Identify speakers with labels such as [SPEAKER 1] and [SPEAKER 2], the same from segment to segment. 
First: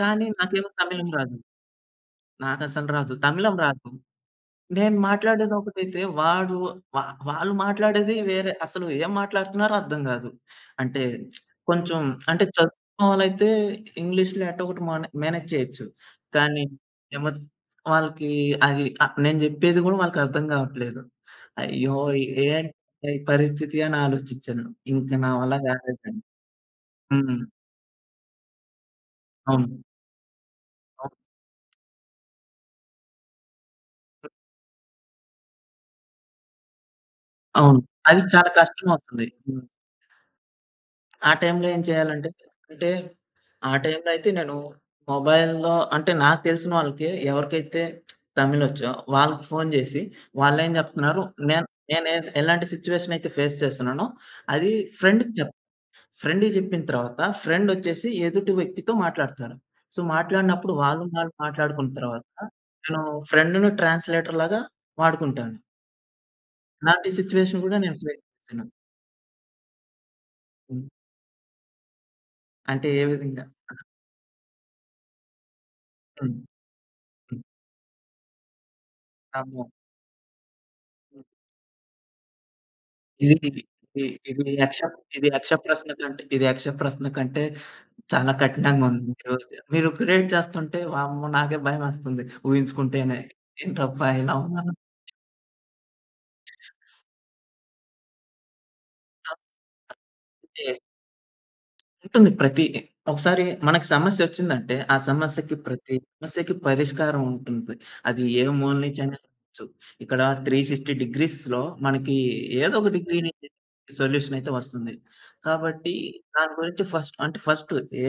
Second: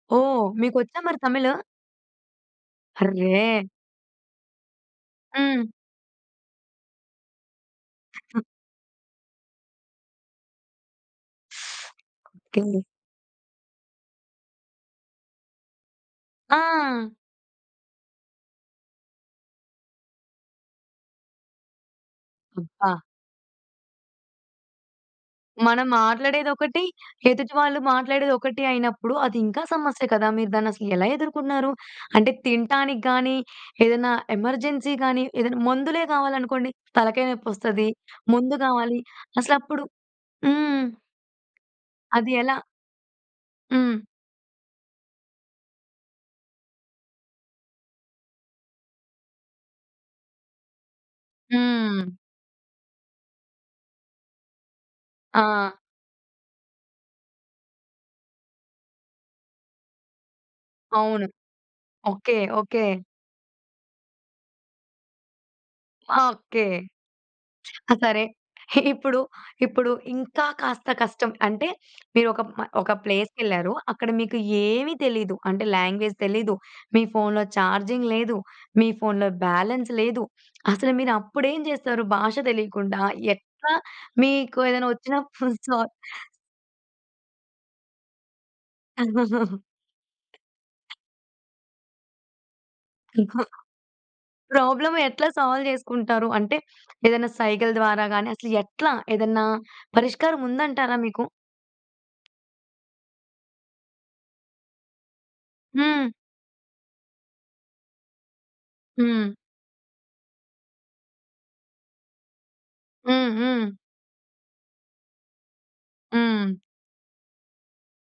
[SPEAKER 1] కానీ
[SPEAKER 2] ఓహ్!
[SPEAKER 1] నాకేమో
[SPEAKER 2] మీకొచ్చా
[SPEAKER 1] తమిళం
[SPEAKER 2] మరి
[SPEAKER 1] రాదు.
[SPEAKER 2] తమిలు?
[SPEAKER 1] నాకసలు రాదు. తమిళం
[SPEAKER 2] అర్రే!
[SPEAKER 1] రాదు. నేను
[SPEAKER 2] హ్మ్.
[SPEAKER 1] మాట్లాడేదొకటైతే, వాడు వా వాళ్ళు మాట్లాడేది వేరే అసలు ఏం మాట్లాడుతున్నారో అర్థం గాదు. అంటే కొంచెం అంటే
[SPEAKER 2] ఓకే.
[SPEAKER 1] చదువుకున్నవాలైతే, ఇంగ్లీష్‌లో ఎట్టా గొట్టా మనో మేనేజ్ చేయొచ్చు. కానీ
[SPEAKER 2] ఆ!
[SPEAKER 1] నేనేమో వాళ్ళకి అది ఆహ్, నేను జేప్పేది గూడా వాళ్ళకర్థం గావట్లేదు. అయ్యో! ఎ ఏంటి
[SPEAKER 2] అబ్బా!
[SPEAKER 1] ఈ పరిస్థితి అని ఆలోచిచ్చాను ఇంక నా వల్ల
[SPEAKER 2] మనం
[SPEAKER 1] గాలేపెయాను.
[SPEAKER 2] మాట్లాడేదొకటి,
[SPEAKER 1] హ్మ్.
[SPEAKER 2] ఎదుటి వాళ్ళు మాట్లాడేదొకటి అయినప్పుడు అది ఇంకా
[SPEAKER 1] అవును.
[SPEAKER 2] సమస్య కదా! మీరు దాన్ని అసలు ఎలా
[SPEAKER 1] అవ్
[SPEAKER 2] ఎదుకున్నారు? అంటే తినటానికి గాని, ఏదైనా ఎమర్జెన్సీ గాని ఏదైనా మందులే గావాలనుకోండి. తలకాయ నొప్పి
[SPEAKER 1] అవును.
[SPEAKER 2] ఒస్తది.
[SPEAKER 1] అది చాలా
[SPEAKER 2] మందు గావాలి
[SPEAKER 1] కష్టమవుతుంది.
[SPEAKER 2] అసలు
[SPEAKER 1] హ్మ్.
[SPEAKER 2] అప్పుడు హ్మ్.
[SPEAKER 1] ఆ టైమ్‌లో ఏం చేయాలంటే,
[SPEAKER 2] అది ఎలా?
[SPEAKER 1] అంటే ఆ
[SPEAKER 2] హ్మ్.
[SPEAKER 1] టైమ్‌లో అయితే నేను మొబైల్‌లో అంటే నాకు తెలిసిన వాళ్ళకే ఎవరికైతే తమిలోచ్చో వాళ్ళకి ఫోన్ జేసి, వాళ్ళేం జెప్తున్నారు నేను నేనె
[SPEAKER 2] హ్మ్.
[SPEAKER 1] ఎలాంటి సిట్యుయేషన్ అయితే ఫేస్ చేస్తున్నానో, అది ఫ్రెండ్‌కి జెప్
[SPEAKER 2] ఆ!
[SPEAKER 1] ఫ్రెండ్‌కి జేప్పిన తరువాత ఫ్రెండొచ్చేసి ఎదుటి వ్యక్తితో మాట్లాడతారు. సో, మాట్లాడినప్పుడు వాళ్ళు
[SPEAKER 2] అవును.
[SPEAKER 1] వాళ్ళు మాట్లాడుకున్న తర్వాత,
[SPEAKER 2] ఓకే. ఓకే.
[SPEAKER 1] నేను ఫ్రెండును ట్రాన్స్‌లేటర్‌లాగా వాడుకుంటాను.
[SPEAKER 2] ఆ! ఓకే.
[SPEAKER 1] ఇలాంటి సిట్యుయేషన్ గూడా
[SPEAKER 2] ఆ!
[SPEAKER 1] నేను ఫేస్
[SPEAKER 2] సరే,
[SPEAKER 1] చేశాను.
[SPEAKER 2] ఇప్పుడు ఇప్పుడు ఇంకా
[SPEAKER 1] హ్మ్.
[SPEAKER 2] కాస్త కష్టం. అంటే మీరు ఒక మ
[SPEAKER 1] అంటే
[SPEAKER 2] ఒక
[SPEAKER 1] ఏ విధంగా?
[SPEAKER 2] ప్లేస్‌కెళ్లారు
[SPEAKER 1] ఆ!
[SPEAKER 2] అక్కడ మీకు ఏమి తెలీదు అంటే లాంగ్వేజ్
[SPEAKER 1] హ్మ్.
[SPEAKER 2] తెలీదు, మీ
[SPEAKER 1] హ్మ్.
[SPEAKER 2] ఫోన్‌లో చార్జింగ్ లేదు, మీ ఫోన్‌లో
[SPEAKER 1] అమ్మో!
[SPEAKER 2] బ్యాలెన్స్ లేదు అసలు మీరు అప్పుడేం జేస్తారు? భాష తెలియకుండా
[SPEAKER 1] ఇది, ఇది,
[SPEAKER 2] ఎట్లా
[SPEAKER 1] ఇది, ఇది
[SPEAKER 2] మీకు
[SPEAKER 1] యక్ష
[SPEAKER 2] ఏదైనా వచ్చిన
[SPEAKER 1] ఇది యక్ష
[SPEAKER 2] ఫుల్ సొ
[SPEAKER 1] ప్రశ్నకంట్ ఇది యక్ష ప్రశ్న కంటే, చాలా కఠినంగా ఉంది. ఈరోజు ద మీరు క్రియేట్ చేస్తుంటే వామ్మో! నాకే భయమేస్తుంది. ఊహించుకుంటేనే
[SPEAKER 2] ఇంకా.
[SPEAKER 1] ఏంటబ్బా! ఇలా ఉనాన్న.
[SPEAKER 2] ప్రాబ్లమ్ ఎట్లా సాల్వ్ జేసుకుంటారు? అంటే ఏదైనా సైగల్ ద్వారా గాని, అసలు ఎట్లా
[SPEAKER 1] ఆ!
[SPEAKER 2] ఏదైనా పరిష్కారం
[SPEAKER 1] ఉంది.
[SPEAKER 2] ఉందంటారా మీకు?
[SPEAKER 1] ఉంటుంది. ప్రతిది ఒకసారి మనకు సమస్య ఒచ్చిందంటే, ఆ సమస్యకి ప్రతి
[SPEAKER 2] హ్మ్.
[SPEAKER 1] సమస్యకి పరిష్కారం ఉంటుంది. అది ఏ మూల నుంచి అయినా
[SPEAKER 2] హ్మ్.
[SPEAKER 1] కావచ్చు. ఇక్కడ 360 డిగ్రీస్‌లో మనకి ఏదో ఒక డిగ్రీ
[SPEAKER 2] హ్మ్.
[SPEAKER 1] నుంచి
[SPEAKER 2] హ్మ్.
[SPEAKER 1] సొల్యూషన్ అయితే వస్తుంది. కాబట్టి దాని
[SPEAKER 2] హ్మ్.
[SPEAKER 1] గురించి ఫస్ట్ అంటే ఫస్ట్ ఏ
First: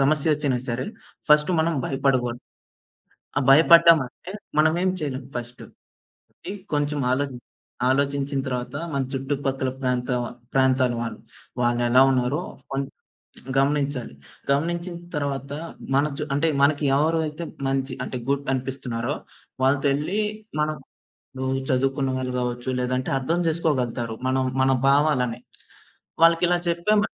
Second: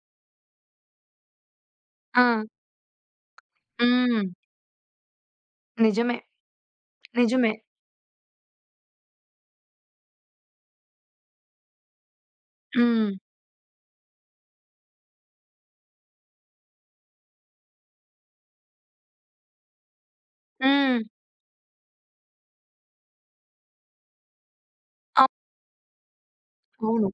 [SPEAKER 1] సమస్య ఒచ్చినా సరే, ఫస్ట్ మనం
[SPEAKER 2] ఆ!
[SPEAKER 1] భయపడగూడదు. ఆ
[SPEAKER 2] హ్మ్.
[SPEAKER 1] భయపడ్డామంటే, మనం ఏం చేయలేం ఫస్ట్.
[SPEAKER 2] నిజమే.
[SPEAKER 1] ఆగి కొంచెం ఆలో
[SPEAKER 2] నిజమే.
[SPEAKER 1] ఆలోచించిన తరువాత మన చుట్టుపక్కల ప్రాంత వ ప్రాంతాల వాళ్ళు వాళ్ళేలా ఉన్నారో కొంచేం
[SPEAKER 2] హ్మ్.
[SPEAKER 1] గమనించాలి. గమనించిన తరువాత మన చు అంటే మనకి ఎవరయితే మంచి అంటే గుడ్ అనిపిస్తున్నారో వాళ్ళతో ఎళ్లి మనం
[SPEAKER 2] హ్మ్.
[SPEAKER 1] ఇపుడు చదువుకున్న వాళ్ళు గావచ్చు, లేదంటే అర్థం జేసుకోగలుగుతారు. మనం మన
[SPEAKER 2] ఆ!
[SPEAKER 1] భావాలని వాళ్ళకి ఇలా చెప్పామను
[SPEAKER 2] అవును.